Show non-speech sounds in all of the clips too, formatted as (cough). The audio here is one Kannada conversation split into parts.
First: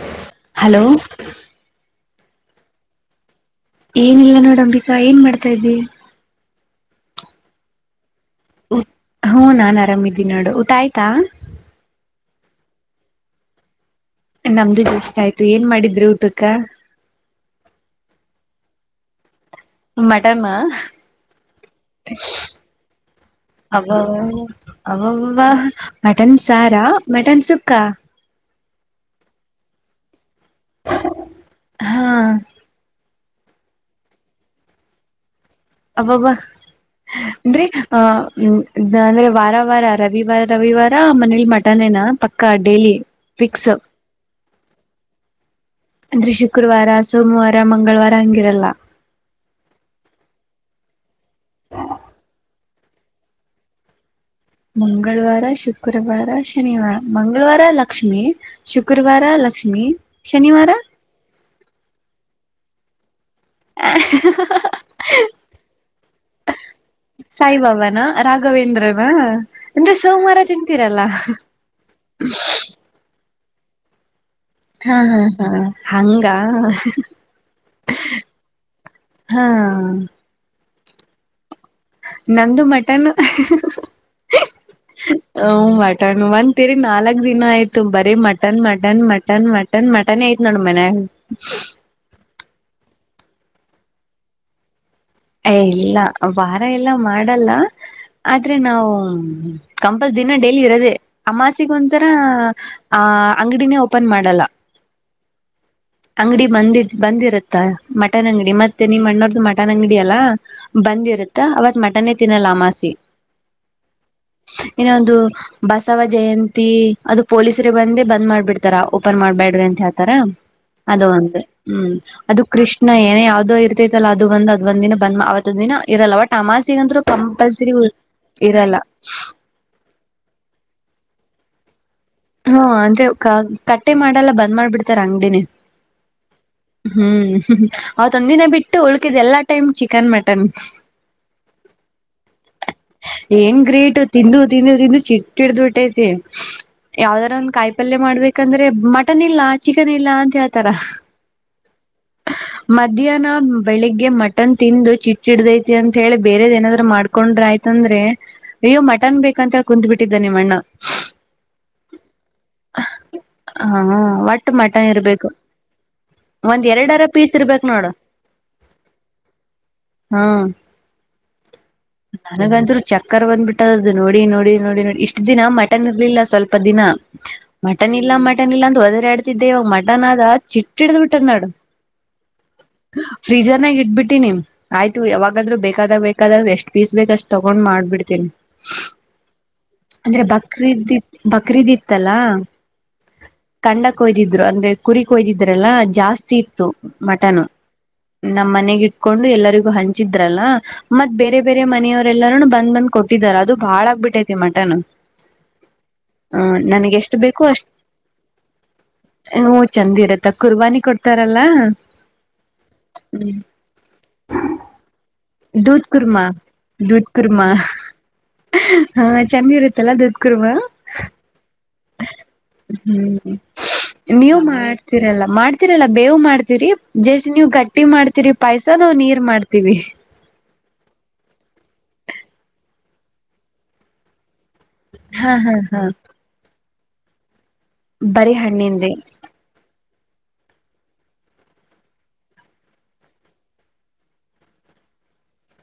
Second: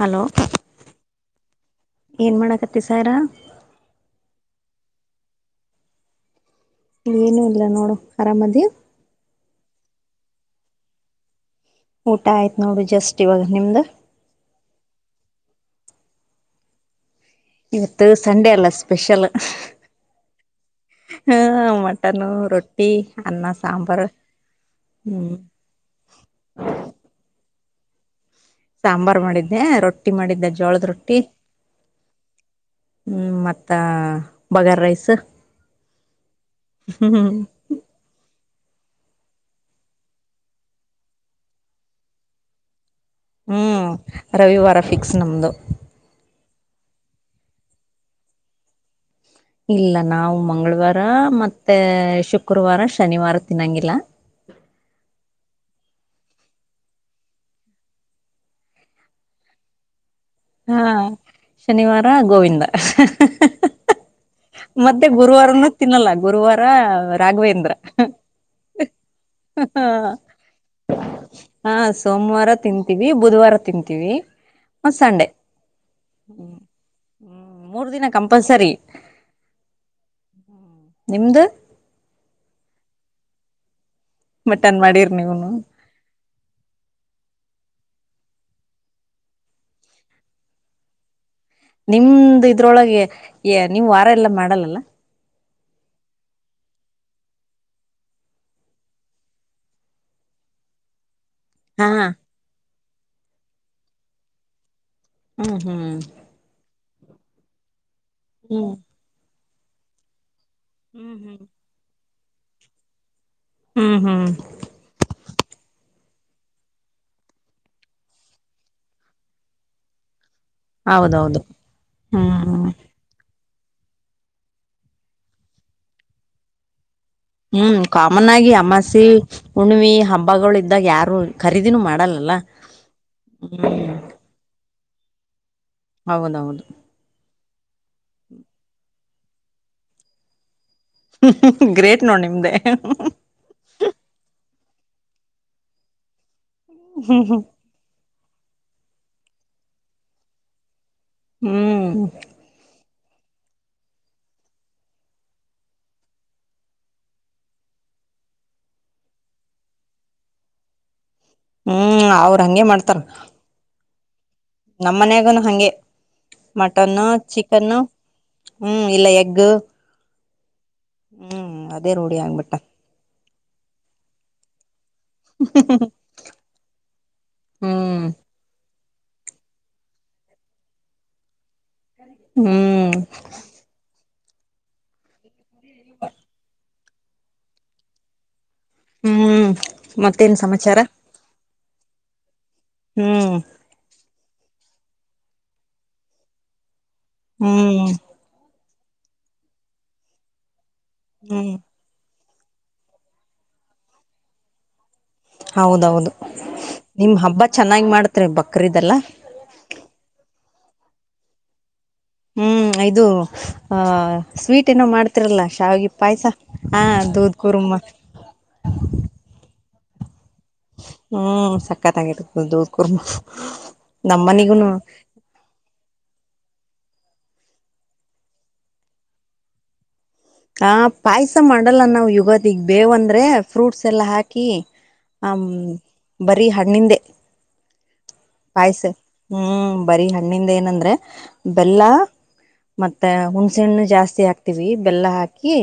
ಹಲೋ ಹಲೋ ಏನ್ ಮಾಡಕತ್ತ ಸರ ಏನಿಲ್ಲ ನೋಡ್ ಅಂಬಿಕಾ ಏನ್ ಮಾಡ್ತಾ ಇದ್ವಿ ಏನು ಇಲ್ಲ ನೋಡು ಆರಾಮದಿ ಹ್ಮ ನಾನ್ ಆರಾಮಿದ್ದೀನಿ ನೋಡು ಊಟ ಆಯ್ತಾ ಊಟ ಆಯ್ತ್ ನೋಡು ಜಸ್ಟ್ ಇವಾಗ ನಿಮ್ದ ನಮ್ದ ಇಷ್ಟ ಆಯ್ತು ಏನ್ ಮಾಡಿದ್್ರರು ಊಟಕ್ಕ ಇವತ್ತು ಸಂಡೆ ಎಲ್ಲ ಸ್ಪೆಷಲ್ ಮಡಮ ಹ ಮಟನ್ ರೊಟ್ಟಿ ಅನ್ನ ಅ ಸಾಂಬಾರ್ ಅ ಹ್ಮ್ ಮಟನ್ ಸಾರಾ ಮಟನ್ ಸುಕ್ಕಾ ಸಾಂಬಾರ್ ಮಾಡಿದ್ದೆ ರೊಟ್ಟಿ ಮಾಡಿದ್ದೆ ಜೋಳದ ರೊಟ್ಟಿ ಹಾ ಹ್ಮ್ ಮತ್ತ ಬಗಾರ್ ರೈಸ್ ಅಬ್ಬಬ್ಬ ಹ್ಮ್ ಅಂದರಿ ಆ್ಮ ಅಂದ್ರೆ ವಾರ ವಾರ ರವಿವಾರ ರವಿವಾರ ಮನೇಲಿ ಮಟನ್ ಏನಾ ಪಕ್ಕ ಡೇಲಿ ಹ್ಮ್ ರವಿವಾರ ಫಿಕ್ಸ್ ನಮ್ದು ಅಂದ್ರೆ ಶುಕ್ರವಾರ ಸೋಮವಾರ ಮಂಗಳವಾರ ಹಂಗಿರಲ್ಲ ಇಲ್ಲ ನಾವು ಮಂಗಳವಾರ ಮತ್ತೆ ಶುಕ್ರವಾರ ಶನಿವಾರ ತಿನ್ನೊಂಗಿಲ್ಲ ಮಂಗಳವಾರ ಶುಕ್ರವಾರ ಶನಿವಾರ ಮಂಗಳವಾರ ಲಕ್ಷ್ಮೀ ಶುಕ್ರವಾರ ಲಕ್ಷ್ಮಿ ಶನಿವಾರ ಹಾ ಶನಿವಾರ ಗೋವಿಂದ ಹ ಮದೆ ಗುರುವಾರನ ತಿನ್ನಲ್ಲ ಗುರುವಾರ ರಾಘವೇಂದ್ರ ಸಾಯಿಬಾಬಾನ ರಾಘವೇಂದ್ರನ ಹ ಅಂದ್ರೆ ಸೋಮವಾರ ತಿಂತೀರಲ್ಲ ಹಾ ಸೋಮವಾರ ತಿಂತೀವಿ ಬುಧವಾರ ತಿಂತೀವಿ ಹಾ ಮತ್ ಹಾ ಸಂಡೆ ಹಾ ಹಂಗ ಹ್ಮ್ ಮೂರ್ ದಿನ ಕಂಪಲ್ಸರಿ ಹ್ಮ ಹ್ಮ ನಿಮ್ದ ನಂದು ಮಟನ್ ಮಟನ್ ಮಾಡಿರ್ ನೀವುನು ಹ ಮಟ ಒಂತಂತೀರಿ ನಾಲ್ಕು ದಿನ ಆಯ್ತು ಬರಿ mutton mutton mutton mutton mutton ಯ್ತ್ ನೋಡ ಮನ್ಯಾಗ ನಿಮ್ದ ಇದ್ರೊಳಗೆ ನೀವ್ ವಾರ ಎಲ್ಲಾ ಮಾಡಲ್ಲಲ್ಲ ಇಲ್ಲ ವಾರ ಎಲ್ಲ ಮಾಡಲ್ಲ ಆದ್ರೆ ನಾವು ಕಂಪಲ್ ದಿನ ಡೈಲಿ ಇರೋದೆೇ ಆ ಮಾಾಸಿಗ ಹಾ ಒಂಥರ ಆ ಅಂಗಡಿನೇ ಓಪನ್ ಮಾಡಲ್ಲ ಹ್ಮ ಅಂಗಡಿ ಬಂದಿ ಬಂದಿರುತ್ತಾ ಮಟನ್ ಅಂಗಡಿ ಮತ್ತೆ ಹ್ಮ್ ನಿಮ್ಮ ಅಣ್ಣೋರ್ ಮಟನ್ ಅಂಗಡಿ ಅಲ್ಲಾ ಹ್ಮ್ ಬಂದಿರುತ್ತ ಅವತ್ ಮಟನೇ ತಿನ್ನಲ್ಲ ಅಮಾಸಿ ಹ್ಮ್ ಹ್ಮ್ ಹ್ಮ್ ಇನ್ನ ಒಂದು ಬಸವಾಜ ಜಯಂತಿ ಅದು ಪೊಲೀಸ್ರ ಬಂದೇ ಬಂದ್ ಮಾಡ್ಬಿಡ್ತಾರ ಓಪನ್ ಮಾಡ್ಬ್ಯಾಡ್ರಿ ಅಂತ ಹೇಳ್ತಾರ ಅದು ಹೌದೌದು ಒಂದು ಹ್ಮ್ ಅದು ಕೃಷ್ಣ ಏನ ಯಾವ್ದೋ ಆತಲ್ಲ ಅದು ಒಂದ ಅದ್ ಒಂದ ದಿನ ಬಂದ್ವತ್ದ ದಿನ ಇರಲ್ಲವ ಟಮಾಸಿಗ ಅಂತ ಹ್ಮ್ ಕಾಮನ್ ಆಗಿ ಅಮಾಸಿ ಹುಣವಿಿ ಹಬ್ಬಗಳು ಇದ್ದಾಗ ಯಾರು ಖರೀದಿನೂ ಮಾಡಲ್ಲ ಹಾ ಅಂದ್ರೆ ಕಟ್ಟೆ ಮಾಡೆಲ್ಲ ಬಂದ್ ಮಾಡ್ಬಿಡ್ತಾರ ಅಂಗಡಿನೇ ಹೌದೌದು ಹ್ಮ್ ಅವತ್ಂದಿನ ಬಿಟ್ಟು ಉಳಕಿದ್ ಎಲ್ಲಾ ಟೈಮ್ ಚಿಕನ್ ಮಟನ್ ಹ್ಮ ಗ್ರೇಟ್ ನೋಡ್ ನಿಮ್ದೆ ಏಂಗ ಗ್ರೇಟ್ ತಿಂದು ತಿಂದು ತಿಂದು ಚಿಟ್ಟಿಡ್ದು ಬಿಟ್ಟೈತಿ ಯಾವ್ದಾರ ಹ್ಮ್ ಒಂದ್ ಕಾಯಿ ಪಲ್ಯ ಮಾಡ್ಬೇಕಂದ್ರೆ ಮಟನ್ ಇಲ್ಲ ಚಿಕನ್ ಇಲ್ಲ ಅಂತ ಹೇಳ್ತರ ಹ್ಮ್ ಮಧ್ಯಾಹ್ನ ಬೆಳಿಗ್ಗೆ ಮಟನ್ ತಿಂದು ಚಿಟ್ಟ ಹಡ್ದೈತಿ ಅಂತ ಹೇಳಿ ಬೇರೆದ ಏನಾದ್ರು ಮಾಡ್ಕೊಂಡ್ರೆ ಆಯ್ತತಿ ಅಂದ್ರೆ ಅಯ್ಯೋ ಮಟನ್ ಬೇಕಂತ ಕುತ್ ಬಿಟ್ಟಿದ್ದ ನಿಮ್ಮ ಅಣ್ಣ ಹ್ಮ್ ಅವ್ರ ಹಂಗಗೆ ಮಾಡ್ತಾರ ಹಾ ಒಟ್ಟು ಮಠ ಇರ್ಬೇಕು ಒಂದ್ ಎರಡರ ಮಟನ್ನು ಪೀಸ್ ಇರ್ಬೇಕ್ ಚಿಕನ್ನು ನೋಡು ಹ್ಮ್ ಇಲ್ಲ ಎಗು ಹಾ ಹ್ಮ್ ಅದ ನನಗಂತರು ಚಕ್ಕರ್ ಬಂದ್ಬಿಟ್ಟದದು ನೋಡಿ ನೋಡಿ ನೋಡಿ ನೋಡಿ ಇಷ್ಟ ದಿನ ಮಟನ್ ಇರ್ಲಿಲ್ಲ ಸ್ವಲ್ಪ ದಿನ ಮಟನ್ ಹ್ಮ್ ಇಲ್ಲ ಮಟನ್ ಇಲ್ಲ ಅಂತ ಅದ ಆಡ್ತಿದ್ದೆವಾಗ ಮಡನ್ಾದ ಚಿಟ್ಟ ಹಿಡ್ದ್ ಬಿಿಟ್ಟದ್ ನಾಡು ಹ್ಮ್ ಫ್ರೀಜರ್ನಾಗ ಇಟ್ಬಿಟ್ಟಿ ನಿಮ್ ಆಯ್ತು ಯಾವಾಗ ಹಾಗಾದ್ರೂ ಬೇಕಾದಾಗ ಬೇಕಾದ್ರ ಎಷ್ಟ ಪಫೀಸ್ ಬೇಕ ಅಷ್ಟ ತಗೊಂಡ್ ಮಾಡ್ಬಿಡ್ತೀನಿ ಹ್ಮ್ ಅಂದ್ರೆ ಮತ್ತೇನ್ ಸಮಾಚಾರ ಬಕ್ರೀದ್ಿ ಬಕ್ರೀದ್ಿತ್ತಲ್ಲಾ ಹ್ಮ್ ್ ಅಂದ್ರೆ ಕುರಿ ಕಯ್ದಿದ್ರಲ್ಲ ಜಾಸ್ತಿ ಇತ್ತು ಮಟನ್ ಹ್ಮ್ ನ ೊಂಡು ಎಲ್ಲರಿಗು ಹಂಚಿದ್ರಲ್ಲ ಮತ್ ಬೇರೆ ಹ್ಮ್ ಬೇರೆ ಮನೆಯವ ಎಲ್ಲರು ಬಂದ್ ಬಂದ್ ಕೊಟ್ಟಿದಿದ್ದಾರೆಾರ ಅದು ಭಾಳ ಆಗ್ಬಿಟ್ಟೈತಿ ಮಟನ್ ಹೌದೌದು ಹ್ಮ ನನ್ಗೆ ನಿಮ್ ಎಷ್ಟು ಹಬ್ಬ ಚೆನ್ನಾಗಿ ಮಾಡತ್ರಿ ಬಕ್ರದೆಲ್ಲ ಹೂ ಚಂದ ಇರತ್ತ ಕುರ್ಬಾನಿ ಕೊಡ್ತಾರಲ್ಲ ಹ್ಮ್ ಇದು ಆ ಸ್ವೀಟ್ ಏನೋ ಮಾಡ್ತಿರಲ್ಲ ದೂದ್ ಶಾವಿಗೆ ಕುರ್ಮಾ ಪಾಯಸ ಹಾ ದೂದ್ ಕುರ್ಮಾ ಕುರ್ಮ ಹಾ ಚೆನ್ನಿರುತ್ತಲ್ಲಾ ದೂದ ಹ್ಮ್ ಸಕ್ಕತ್ಂಗಿಟ್ಟ ದೂ ಕುರ್ಮ ನೀವು ನಮ್ಮನಿಗುನು ಮಾಡ್ತೀರಲ್ಲ ಮಾಡ್ತೀರಲ್ಲ ಬೇವು ಮಾಡ್ತೀರಿ ಜಷ್ಟ್ ನೀವ್ ಗಟ್ಟಿ ಮಾಡ್ತೀರಿ ಪೈಸ ನಾವವು್ ನೀರ್ ಮಾಡ್ತೀವಿ ಹ ಪಾಯಸ ಮಾಡಲ್ಲ ನಾವು ಇಗತ್ತ ಈಗ್ ಬೇವು ಅಂದ್ರೆ ಫ್ರೂಟ್ಸ್ ಎಲ್ಲ ಹಾಕಿ ಕಿ ಹ ಹಾ ಹಾ ಹಾ ಬರಿೀ ಹಣ್ಣಿಂದೆ ಬರೀ ಪಾಯ್ಸ ಹಣ್ಣಿಂದೆ ಹ್ಮ್ ಬರಿೀ ಹಣ್ಣಿಂದ ಏನಂದ್ರೆ ಬೆಲ್ಲ ಮತ್ತೆ ಹುಣ್ಸೆ ಹಣ್ಣು ಜಾಸ್ತಿ ಹಾಕ್ತಿವಿ ಬೆಲ್ಲ ಹಾಕಿ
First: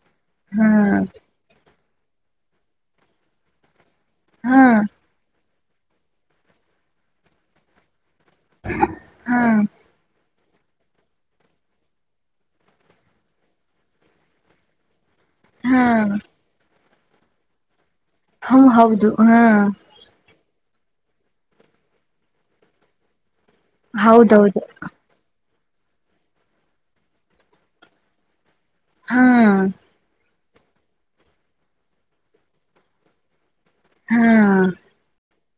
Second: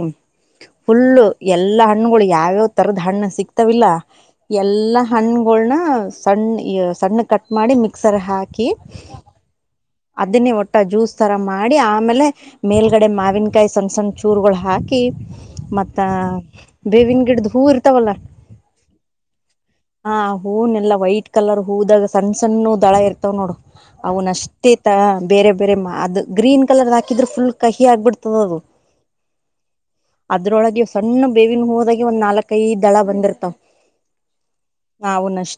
ಹಾ ಫುಲ್ಲು ಎಲ್ಲಾ ಹಣ್ಣುಗಳು ಯಾವ್ಯಾವ್ ತರದ ಹಣ್ಣು ಸಿಕ್ತಾವಿಲ್ಲ ಹಾ ಎಲ್ಲಾ ಹಣ್ಣ್ಗಳನ ಸಣ್ಣ ಸಣ್ಣ ಕಟ್ ಮಾಡಿ ಮಿಕ್ ಸರ ಹಾಕಿ ಹಾ ಅದನ್ನೇ ಒಟ್ಟ ಜ್ಯೂಸ್ ಥರ ಮಾಡಿ ಆಮೇಲೆ ಮೇಲುಗಡೆ ಮಾವಿನಕಾಯಿ ಸಣ್ಣ ಸಣ್ಣ ಚೂರುಗಳು ಹಾಕಿ ಹಾ ಮತ್ತ ಬೇವಿನ ಗಿಡ್ದ ಹೂರ್ ಹ್ಮ ಹೌದು ಹಾ ಹೂವ ಎಲ್ಲ ವೈಟ್ ಕಲರ್ ಹೂದಾಗ ಸಣ್ಣ ಸಣ್ಣ ದಳ ಇರ್ತವ್ ನೋಡು ಅವನ್ ಹೌದೌದು ಅಷ್ಟೇತ ಬೇರೆ ಬೇರೆ ಮಾ ಅದು ಗ್ರೀನ್ ಕಲರ್ ಹಾಕಿದ್ರೆ ಫುಲ್ ಕಹಿ ಆಗ್ಬಿಡ್ತದ ಅದು ಹಾ ಅದ್ರೊಳಗೆ ಸಣ್ಣ ಬೇವಿನ ಹೋದಾಗಿ ಒಂದ್ ನಾಲ್ಕೈದು ದಳ ಬಂದಿರ್ತಾವ ಹಾ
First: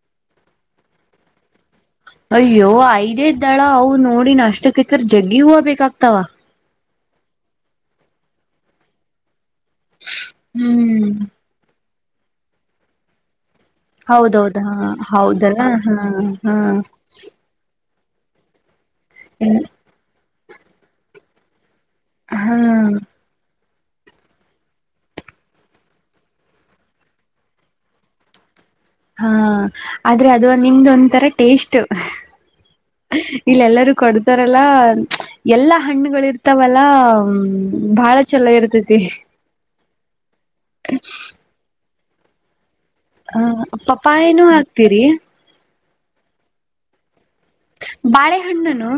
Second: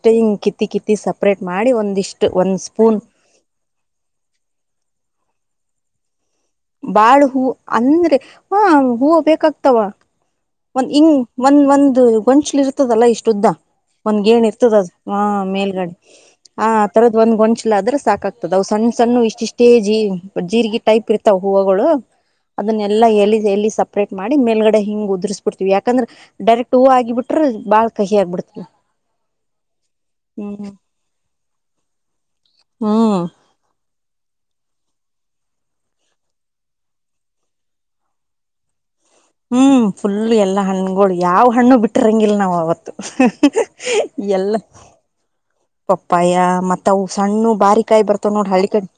ಂಗ ಕತಿ ಕತಿ ಸ ಅಯ್ಯೋ ಐದೇದ್ದಳ ಅವ ನೋಡಿ ನ ಅಷ್ಟಕ್ಕತ್ತರ್ ಜಗ್ಗಿ ಹೂವು ಬೇಕಾಗ್ತಾವ ಬಾಳ ಹೂ ಅಂದ್ರೆ ಹ ಹೂ ಬೇಕಾಗತ ಇವಾ ಒಂದ ಹ್ಮ್ ಹಿಂಗ್ ಒಂದ ಒಂದು ಗೊಂಸಲ್ ಇರ್ತದಲ್ಲಾ ಇಷ್ಟ ಉದ್ದ ಒಂದ್ಗಏಣ ಹೌದೌದ ಇರ್ತದ ಹಾ ಅದು ಆ ಹೌದಲ್ಲ ಮೇಲ್ಗಾಡಿ ಹಾ ಹಾ ಆ ಆ ತರದ್ ಒಂದ್ ಗೊಂಚಿಲ್ಲ ಅದ್ರ ಸಾಕಾಗ್ತದ ಅವು ಸಣ್ಣ ಸಣ್ಣ ಇಷ್ಟಿಷ್ಟೇ ಜೀ ಜೀರ್ಗ ಟೈಪ್ ಇರ್ತಾವ ಹೂವುಗಳು ಹಾ ಅದನ್ನೆಲ್ಲಾ ಎ ಎ ಸಪ್ಪ ಅಪ್ರೇಟ್ ಮಾಡಿ ಮೇಲ್ಗಡೆ ಹಿಂಗ ಉದುರ್ಬ ಬಿಡ್ತತಿವಿ ಯಾಕಂದ್ರೆ ಡೈರೆಕ್ಟ್ ಹೂವು ಆಗಿ ಬಿರ ಬಾಳ್ ಕಹಿ ಆಗ್ಬಡ್ತತಿವಿ ಹಾ ಆದ್ರೆ ಅದು ನಿಮ್ದ ಒಂದಥರ ಟೇಸ್ಟ್ ಹ್ಮ್ ಇಲ್ಲ ಎಲ್ಲರ ಕೊಡ್ತಾರಲ್ಲ ಎಲ್ಲಾ ಹಣ್ಣುಗಳ ಇರ್ತಾವಲ್ಲ ಹ ಬಾಳ ಚಲಾಗಿರ್ತತಿ ಹ್ಮ್ ಫುಲ್ ಎಲ್ಲಾ ಹಣ್ಣಗಳು ಯಾವ್ ಹಣ್ಣು ಬಿಟ್ರಂಗಿಲ್ಲ ನಾವ್ ಅವತ್ತು ಹ ಪಪಾಯನೂ ಎಲ್ಲ ಹಾಕ್ತಿರಿ ಪಪ್ಪಾಯ ಮತ್ತವು ಸಣ್ಣ ಬಾರ ಕಾಯಿ ಬರ್ತಾವ ನೋಡ ಹಳ್ಳಿ ಕಡೆ ಬಾಳೆಹಣ್ಣನು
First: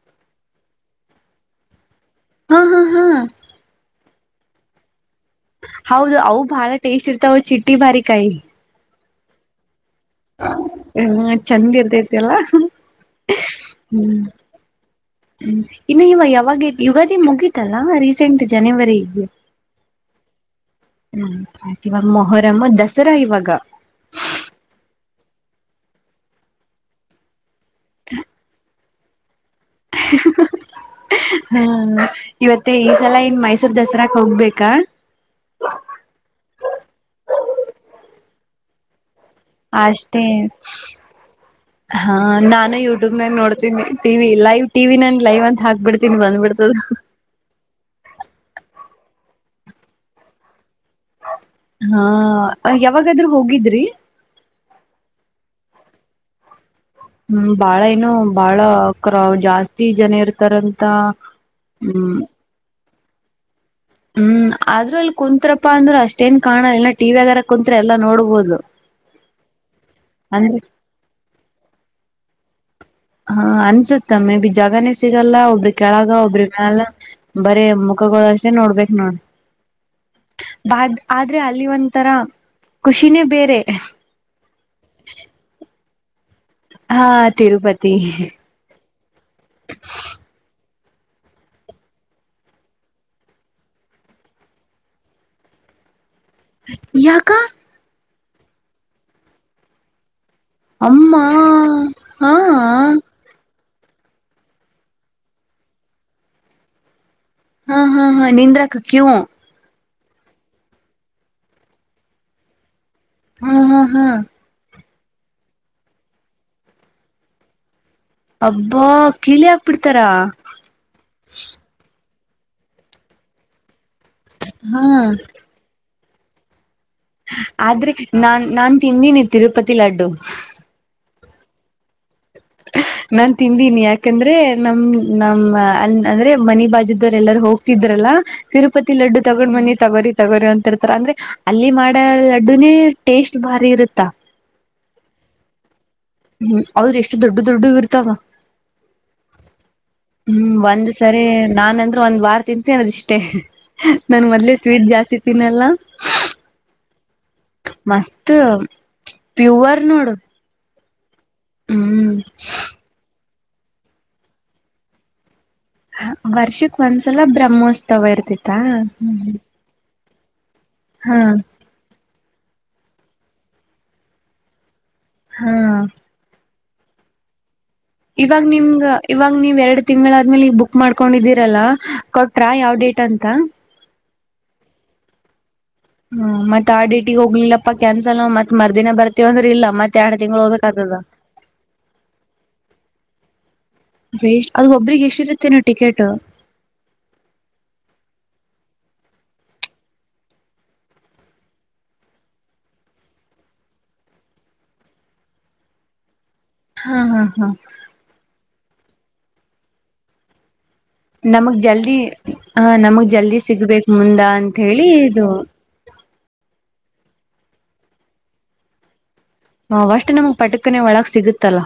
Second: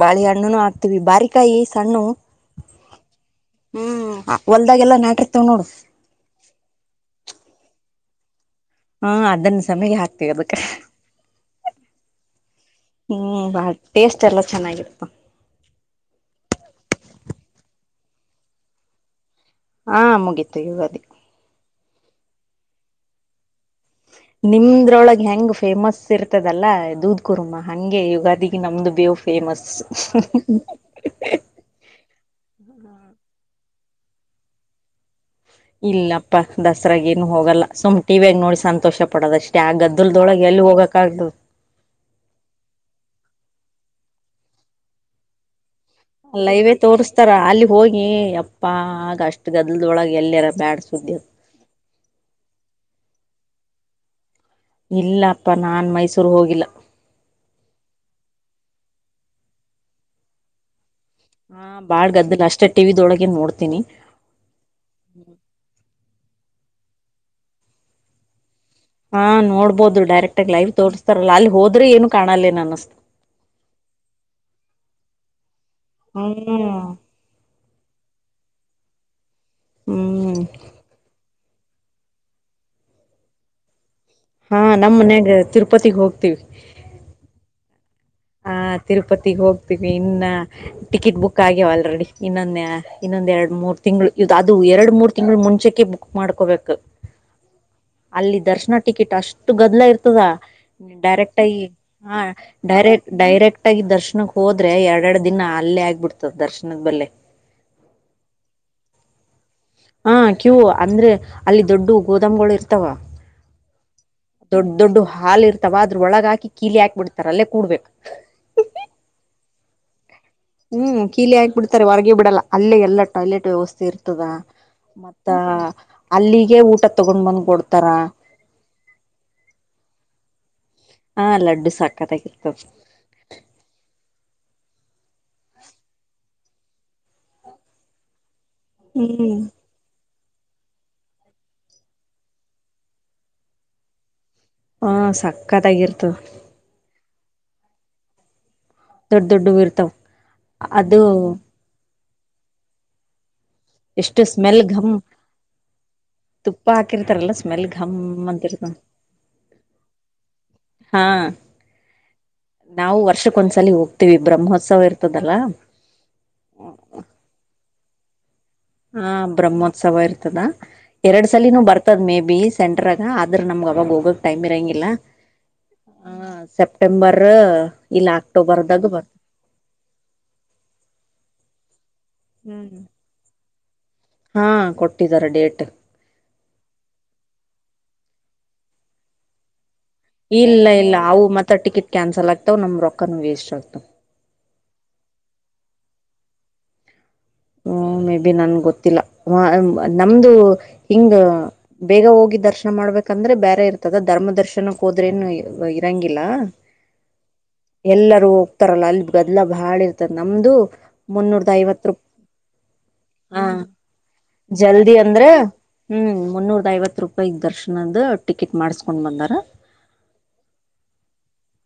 ಬಾಳಿ ಹಣ್ಣುನು ಹಾಕ್ತವಿ ಬಾರಿಕಾಯಿ ಸಣ್ಣು ಹಾ ಹಾ ಹಾ ಹ್ಮ್ ಹೊಲ್ದಾಗೆಲ್ಲ ನಾಟ್ರ ಹೌದು ಅವು ಬಾಳ ಟೇಸ್ಟ್ ಇರ್ತಾವ ಚಿಟ್ಟಿ ಬಾರಿಕಾಯಿ ಹಾ ಅದನ್ನ ಸಮಯ ಹಾ ಎಲ್ಲ ಚೆಂದ ಇರ್ತೈತಿಲ್ಲ ಹ್ಮ್ ಹ್ಮ್ ಬಾಳ್ ಹ್ಮ ಟೇಸ್ಟ್ ಎಲ್ಲ ಚೆನ್ನಾಗಿರ್ತ ಇನ್ನು ಇವಾಗ ಯಾವಾಗ ಯುಗಾದಿ ಮುಪೀಗೀ ತಲ್ಲಾ ರೀಸೆಂಟ್ ಜನವರಿಗೆ ಹಾ ಮುಗೀತು ಯುಗಾದಿ ಮೊಹರಮ ದಸರಾ ಇವಾಗ ನಿಮ್ರೊಳಗ್ ಹೆಂಗ್ ಫೇಮಸ್ ಇರ್ತದಲ್ಲ ದೂದ್ ಕುರ್ಮಾ ಹಗೆ ಯುಗಾದಿಗೆ ನಮ್ದು ಬೇವು ಫೇಮಸ್ ಇವತ್ತ ಈ ಸಲ ಇನ್ ಮೈಸೂರ್ ದಸರಾಕ್ ಹೋಗ್ಬೇಕಾ ಇಲ್ಲಪ್ಪ ದಸರಾಗ ನು ಹೋಗಲ್ಲ ಸುಮ್ ಟಿವಿಯಗ ನೋಡಿ ಸಂತೋಷ ಪಡೋದಷ್ಟೇ ಆ ಅಷ್ಟೇ ಗದ್ದಲ್ದೊಳಗೆ ಎಲ್ಲಿ ಹೋಗಕ್ ಆಗ್ತದ ಹಾ ನಾನು ಯೂಟ್ಯೂಬ್ ಮಾಗ ನೋಡ್ತ ಟಿ ಲೈವ್ ಟಿ ನನ್ ಲೈವ ಅಂತ ಹಾಕ್ಬಿಡ್ ಅಲ್ಲ ಇವೇ ತೋರ್ಸ್ತಾರ ಅಲ್ಲಿ ಹೋಗಿ ಅಪ್ಪಾ ಆಗ ಅಷ್ಟ ಗದಲ್ದೊಳಗೆ ಎಲ್ಲರ ಬ್ಯಾಡ ಸುದ್ಯ ಹಾ ಯಾವಾಗಾದ್ರೂ ಹೋಗಿದ್ರಿ ಇಲ್ಲಪ್ಪ ನಾನ್ ಮೈಸೂರ್ ಹೋಗಿಲ್ಲ ಹ್ಮ್ ಬಾಳ ಏನು ಬಾಳ ಕ ಜಾಸ್ತಿ ಜನ ಇರ್ತಾರಂತ ಹಾ ಬಾಳಳ್ ಹ್ಮ್ ಗದ್ದಿಲ್ಲ ಅಷ್ಟೇ ಟಿವಿದೊಳಗ ನೋಡ್ತ ಹ್ಮ್ ಆದ್ರ ಅಲ್ಲಿ ಕುಂತ್ತ್ರಪ್ಪಾ ಅಂದ್ರರು ಅಷ್ಟೇನ್ ಕಾಣ ಇನ ಟಿವಿ ಆಗಾರ ಕುಂತ್ರೆ ಎಲ್ಲಾ ನೋಡ್ಬಹುದು ಹಾ ನೋಡ್ಬೋದು ಡೈರೆಕ್ಟ್ ಆಗ ಲೈವ್ ತೋರಿಸಸ್ತಾರಲ್ಲ ಅಲ್ಲಿ ಹೋ್ರ ಏನು ಕಾಣಲ್ಲೇ ಅಸ್ತತ್ ಹಾ ಅನ್ಸುತ್ತ ಮೇ ಬಿ ಜಾಗನೇ ಸಿಗಲ್ಲ ಒಬ್ರ ಕೆಳಗ ಒಬ್ರ ಮಲ್ಲ ಹ್ಮ್ ಬರೀ ಮುಖಗಳುಷ್ಟೇ ನೋಡ್ಬೇಕ್ ನೋಡ ಹ್ಮ್ ಬ ಆದ್ರೆ ಅಲ್ಲಿ ಒಂಥರ ಖುಷಿನೇ ಬೇರೆ ಹಾ ನಮ್ಮ್ ಮನ್ಯಾಗ ತಿರುಪತಿಗ್ ಹೋಗ್ತಿವಿ ಹಾ ತಿರುಪತಿ ಹಾ ತಿರುಪತಿಗ್ ಹೋಗ್ತೀವಿ ಇನ್ನ ಟಿಕೆಟ್ ಬುಕ್ ಆಗ್ಯವ ಆಲ್ರೆಡಿ ಇನ್ನೊಂದು ಇನ್ನೊಂದು ಎರಡು ಮೂರು ತಿಂಗಳು ಇದು ಅದು ಎರಡು ಮೂರು ತಿಂಗಳು ಮುಂಚೆಕ್ಕೆ ಮಾಡ್ಕೋಬೇಕು ಯಕ್ಕಾ ಅಲ್ಲಿ ದರ್ಶನ ಟಿಕೆಟ್ ಅಷ್ಟು ಗದ್ಲ ಇರ್ತದ ಅಮ್ಮ ಡೈರೆಕ್ಟ್ಐ ಹಾ ಡೈರೆಕ್ಟ್ ಕರೆಕ್ಟ್ ಆಗಿ ದರ್ಶನಕ್ ಹೋದ್ರೆ ಎರ ಎರಡ್ ದಿನ ಅಲ್ಲೇ ಆಗ್ಬಿಡ್ತದೆ ದರ್ಶನದ ಬಲ್ಲೆ ಹಾ ಹಾ ಹಾ ನಿಂದ್ರಾಕ್ಕೆ ಕ್ಯೂ ಹಾ ಕ್ಯೂ ಅಂದ್ರೆ ಅಲ್ಲಿ ದೊಡ್ಡ ಗೋದಾಮ್ಗಳು ಇರ್ತ ವಾ ಹಾ ಹಾ ಹಾ ದೊಡ್ಡ ದೊಡ್ಡ ಹಾಲ್ ಇರ್ತವ ಅದ್ರ ಒಳಗ ಹಾಕಿ ಕೀಲಿ ಹಾಕ್ಬ ಬಿಡ್ತಾರ ಅಲ್ಲೇ ಕೂಡ್ಬೇಕು ಹಬ್ಬಾ ಕೀಳೆ ಹಾಕ್ಬಿಡ್ತಾರ ಹ್ಮ್ ಕೀಲಿ ಹಾಕ್ಬಿಡ್ತಾರೆ ಹೊರಗೆ ಬಿಡಲ್ಲ ಅಲ್ಲೆ ಎಲ್ಲ ಟಾಯ್ಲೆಟ್ ವ್ಯವಸ್ಥೆ ಇರ ಹಾ (unintelligible) ಅಲ್ಲಿಗೆ ಊಟ ತಗೊಂಡ್ ಬಂದ್ ಕೊಡ್ತಾರ ಆದ್ರೆ ನಾನ್ ನಾನ್ ತಿಂದನಿ ತಿರುಪತಿ ಲಡ್ಡು ಹಾ ಲಡ್ಡು ಸಕ್ಕತ್ತಾಗಿ ನಾನ್ ತಿಂದೀನಿ ಯಾಕಂದ್ರೆ ನಮ್ ನಮ್ಮ ಅ ಅಂದ್ರೆ ಮನಿ ಬಾಜ (unintelligible) ಎಲ್ಲಾರೂ ಹೋಗ್ತಿದ್ರಲ್ಲ ತಿರುಪತಿ ಲಡ್ಡು ಹ್ಮ್ ತಗೊಂಡು ಬನ್ನಿ ತಗೋರಿ ತಗೋರಿ ಅಂತಿರ್ತಾರ ಅಂದ್ರೆ ಅಲ್ಲಿ ಮಾಡ ಲಡ್ಡುನೇ ಟೇಸ್ಟ್ ಬಾರಿ ಇರುತ್ತಾ ಹಾ ಸಕ್ಕತ್ತಾಗಿರ್ತದ ಹ್ಮ್ ಅವ್ರ ದೊಡ್ಡ ದೊಡ್ದದು ಇರ್ತಾವ ದೊಡ್ಡ ದೊಡ್ಡವು ಇರ್ತಾವ ಹ್ಮ್ ಒಂದ್ ಅದು ಸರಿ ನಾನಂತ ಒಂದ್ ವಾರ ತಿಂತೇ (unintelligible) ಇಷ್ಟೇ ನಾನ ಎಷ್ಟು ಮೊದ್ಲೇ ಸ್ಮೆಲ್ ಸ್ವೀಟ್ ಘಮ್ ಜಾಸ್ತಿ ತಿನ್ನಲ್ಲ ತುಪ್ಪ ಹಾಕಿರ್ತಾರಲ್ಲ ಸ್ಮೆಲ್ ಗಮ್ ಮಸ್ತ್ ಅಂತಿರ್ತ ಪ್ಯೂವರ್ ನೋಡು ಹಾ ಹ್ಮ್ ನಾವು ವರ್ಷಕ್ಕೊಂದ್ಸಲಿ ಹೋಗ್ತೀವಿ ಬ್ರಹ್ಮೋತ್ಸವ ಇರ್ತದಲ್ಲ ವರ್ಷಕ್ ಒಂದ್ಸಲ ಬ್ರಹ್ಮೋತ್ಸವ ಇರ್ತಿ ಹಾ ಬ್ರಹ್ಮೋತ್ಸವ ಇರ್ತ ಇರ್ತದ ಹಾ ಎರಡ್ ಸಲಿನೂ ಬರ್ತದ ಮೇ ಬಿ ಸೆಂಟ್ರಾಗ ಆದ್ರೆ ನಮ್ಗ ಅವಾಗ ಹೋಗಕ್ ಟೈಮ ಇರಾಂಗ್ಗಿಲ್ಲ ಹಾ ಸೆಪ್ಟೆಂಬರ್ ಇಲ್ಲ ಇವಾಗ ನಿಮ್ ಅಕ್ಟೋಬರ್ದಾಗ ಬರ್ ಇವಾಗ ನೀವ್ ಎರಡ್ ತಿಂಗಳಾದ್ಮೇಲೆ ಈಗ ಬುಕ್ ಮಾಡ್ಕೊಂಡಿದ್ದೀರಲ್ಲ ಕೊಟ್ರಾ ಯಾವ್ ಡೇಟ್ ಅಂತ ಹಾ ಕೊಟ್ಟಿದ್ದಾರೆ ಡೇಟ್ ಹ್ಮ್ ಮತ್ತ ಆ ಡೇಟಿಗೆ ಹೋಗ್ಲಿಲ್ಲಪ್ಪಾ ಕ್ಯಾನ್ಸಲ್ ಮತ್ತ ಮರ್ದಿನ ಬರ್ತೀವಿ ಅಂದ್ರ ಇಲ್ಲ ಮತ್ ಎರಡ್ ತಿಂಗಳು ಇಲ್ಲ ಇಲ್ಲ ಹೋಗ್ಬೇಕಾತದ ಅವು ಮತ್ತ ಟಿಕೆಟ್ ಕ್ಯಾನ್ಸಲ್ ಆಗ್ತಾವ ನಮ್ ರೊಕ್ಕನು ವೇಸ್ಟ್ ಆಗ್ತಾವ ಎಷ್ಟ್ ಅದು ಒಬ್ಬ್ರಿಗೆ ಎಷ್ಟ ಇರುತ್ತೇನ ಟಿಕೆಟ್ ಹ್ಮ ಮೇ ಬಿ ನನ್ ಗೊತ್ತಿಲ್ಲ ನಮ್ದು ಹಿಂಗ ಬೇಗ ಹೋಗಿ ದರ್ಶನ ಮಾಡ್ಬೇಕಂದ್ರೆ ಬೇರೆ ಇರ್ತದ ಧರ್ಮ ದರ್ಶನಕ್ಕೆ ಹೋದ್ರೇನು ಇರಂಗಿಲ್ಲ ಹಾ ಹಾ ಹಾ ತಾರಲ್ಲ ಅಲ್ಲಿ ಗದಲ ಬಾಳ ಇರ್ತದೆ ನಮ್ದು ಮುನ್ನೂರ್ದ ನಮಗ್ ಐವತ್ ಜಲ್ದಿ ರೂಪ್ ಹಾ ನಮಗ್ ಜಲ್ದಿ ಹಾ ಸಿಗ್ಬೇಕು ಮುಂದ ಅಂತ ಹೇಳಿ ಜಲ್ದಿ ಇದು ಇಪ್ಪತ್ತು ರೂಪಾಯಿ ದರ್ಶನ್ದ ಟಿಕೆಟ್ ಮಾಡಿಸಿಕೊಂಡ್ ಬಂದರ ನಾವಷ್ಟು ನಮ್ಗ್ ಪಟಕನೇ ಒಳಗ ಸಿಗುತ್ತಲ್ಲ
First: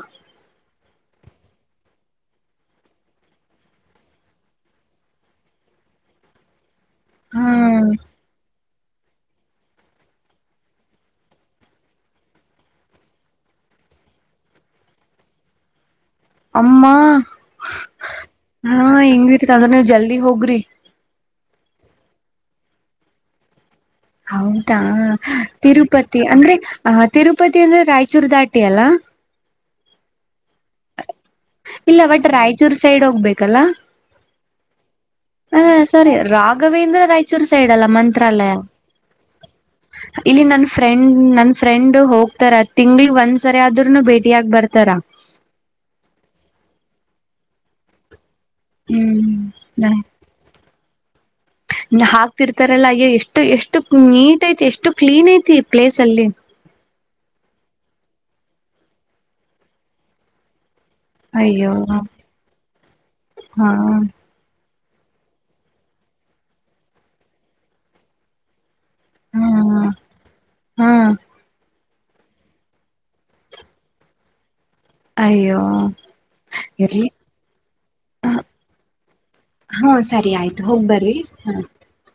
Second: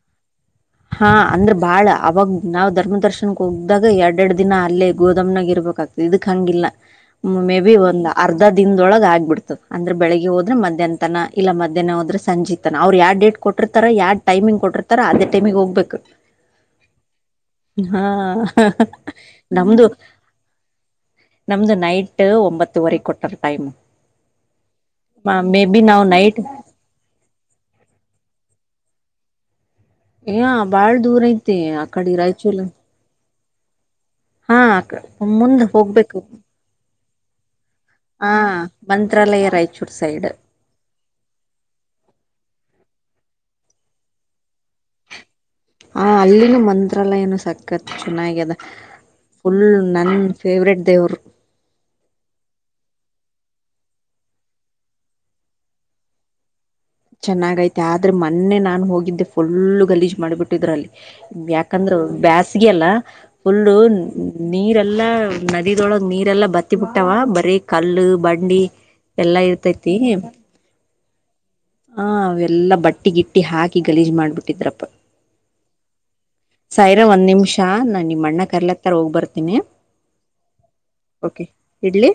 ಹಾ ಅಂದ್ರೆ ಬಾಳ ಅವಾಗ ನಾವ್ ಧರ್ಮ ದರ್ಶನ್ಕ್ ಹೋಗ್ದಾಗ ಎರಡ್ ಎರಡ್ ದಿನ ಅಲ್ಲೇ ಗೋದಾಮ್ನಾಗ ಇರ್ ಬೇಕ ಇದಕ್ ಹಂಗಿಲ್ಲ ಮೇ ಬಿ ಹ್ಮ್ ಒಂದ್ ಅರ್ಧ ಹೊಳಗ ಆಗ್ಬಡ್ತದ ಅಂದ್ರೆ ಬೆಳಗ್ಗೆಒದ್ರೆ ಮದ್ಯಾನ ತನ ಇಲ್ಲ ಮದ್ಯನೋದ್ರೆ ಸಂಜಿತನ ಅವ್ರ ಯಾವ ಡೇಟ್ ಕೊಟ್ಟಿರ್ತಾರೋ ಯಾವ್ ಟೈಮಿಂಗ್ ಕೊಟ್ಟರ್ತರ ಅದೇಟೈಮಿಗೆ ಹೋಗ್ಬೇಕು ಅಮ್ಮ ಹಾ ಹಾ ಹೆಂಗಿರ್ತ ಅಂದ್ರ ನೀವ್ ನಮ್ದು ಜಲ್ದಿ ಹೋಗ್ರಿ ನಮ್ದು ನೈಟ್ ಒಂಬತ್ತುವರೆ ಕೊಟ್ಟಾರ ಟೈಮ್ ಹೌದಾ ಮೇ ಬಿ ನಾವ್ ತಿರುಪತಿ ನೈಟ್ ಅಂದ್ರೆ ಆ ತಿರುಪತಿ ಅಂದ್ರೆ ರಾಯಚೂರು ದಾಟಿ ಅಲ್ಲ ಇಲ್ಲ ಬಾಳ್ ದೂರ ಐತ್ ಇಲ್ಲ ಒಟ್ ರಾಯಚೂರ್ ಸೈಡ್ ಹೋಗ್ಬೇಕಲ್ಲ ಹಾ ಮುಂದ್ ಹೋಗ್ಬೇಕು ಸೈಡ್ಲ್ ಹ ಮಂತ್ರಾಲಯ ಮಂತ್ರಾಲಯ ರಾಯಚೂರ್ ಸೈಡ್ ಇಲ್ಲಿ ನನ್ ಫ್ರೆಂಡ್ ನನ್ ಫ್ರೆಂಡ್ ಹೋಗ್ತಾರ ತಿಂಗಳ ಒಂದ್ ಸರಿ ಆದ್ರೂನು ಭೇಟಿ ಆಗ್ ಬರ್ತ ಹ ಅಲ್ಲಿನು ಮಂತ್ರಾಲಯನು ಸಕತ್ ಚೆನ್ನಾಗಾಗಿದೆ ಹ್ಮ್ ಫುಲ್ ನನ್ ಫೇವ್ರೇಟ್ ದೇವರು ತರಲ್ಲ ಅಯ್ಯೋ ಎಷ್ಟು ಎಷ್ಟು ನೀಟ್ ಐತಿ ಎಷ್ಟು ಕ್ಲೀನ್ ಐತಿ ಪ್ಲೇಸ್ ಅಲ್ಲಿ ಚೆನ್ನಾಗ ಐತೆ ಆದ್ರೆ ಮೊನ್ನೆ ನಾನನ್ ಹೋಗಿದ್ದೆ ಫುಲ್ ಗಲೀಜ್ ಮಾಡ್ಬಿಟ್ಟಿದ್ರ ಅಲ್ಲಿ ಅಯ್ಯೋ ಯಾಕಂದ್ರೆ ಹಾ ಬೇಸ್ಗೆಯಲ್ಲ ಫುಲ್ಲು ನೀರ ಎಲ್ಲಾ ನದಿದೊಳಗ್ ನೀರೆ ಎಲ್ಲಾ ಬತ್ತಿ ಬಿಟ್ಟಾವ ಬರೀ ಕಲ್ಲು ಬಂಡಿ ಎಲ್ಲಾ ಇರ್ತೈತಿ ಹ್ಮ್ ಹ ಅವೆಲ್ಲಾ ಬಟ್ಟಿಗಿಟ್ಟಿ ಹಾಕಿ ಗಲೀಜ್ ಮಾಡ್ಬಿಟ್ಟಿದ್ರಪ್ಪ ಅಯ್ಯೋ ಸಾಯಿರ ಇರ್ಲಿ ಒಂದ್ ನಿಮಿಷ ನಾ ನಿಮ್ಮಣ್ಣ ಕರ್ಲತ್ತಾರ ಹೋಗ್ ಬರ್ತೀನಿ ಆಯ್ತ ಹೋಗ್ಬರಿ ಓಕೆ ಹ ಇಡ್ಲಿ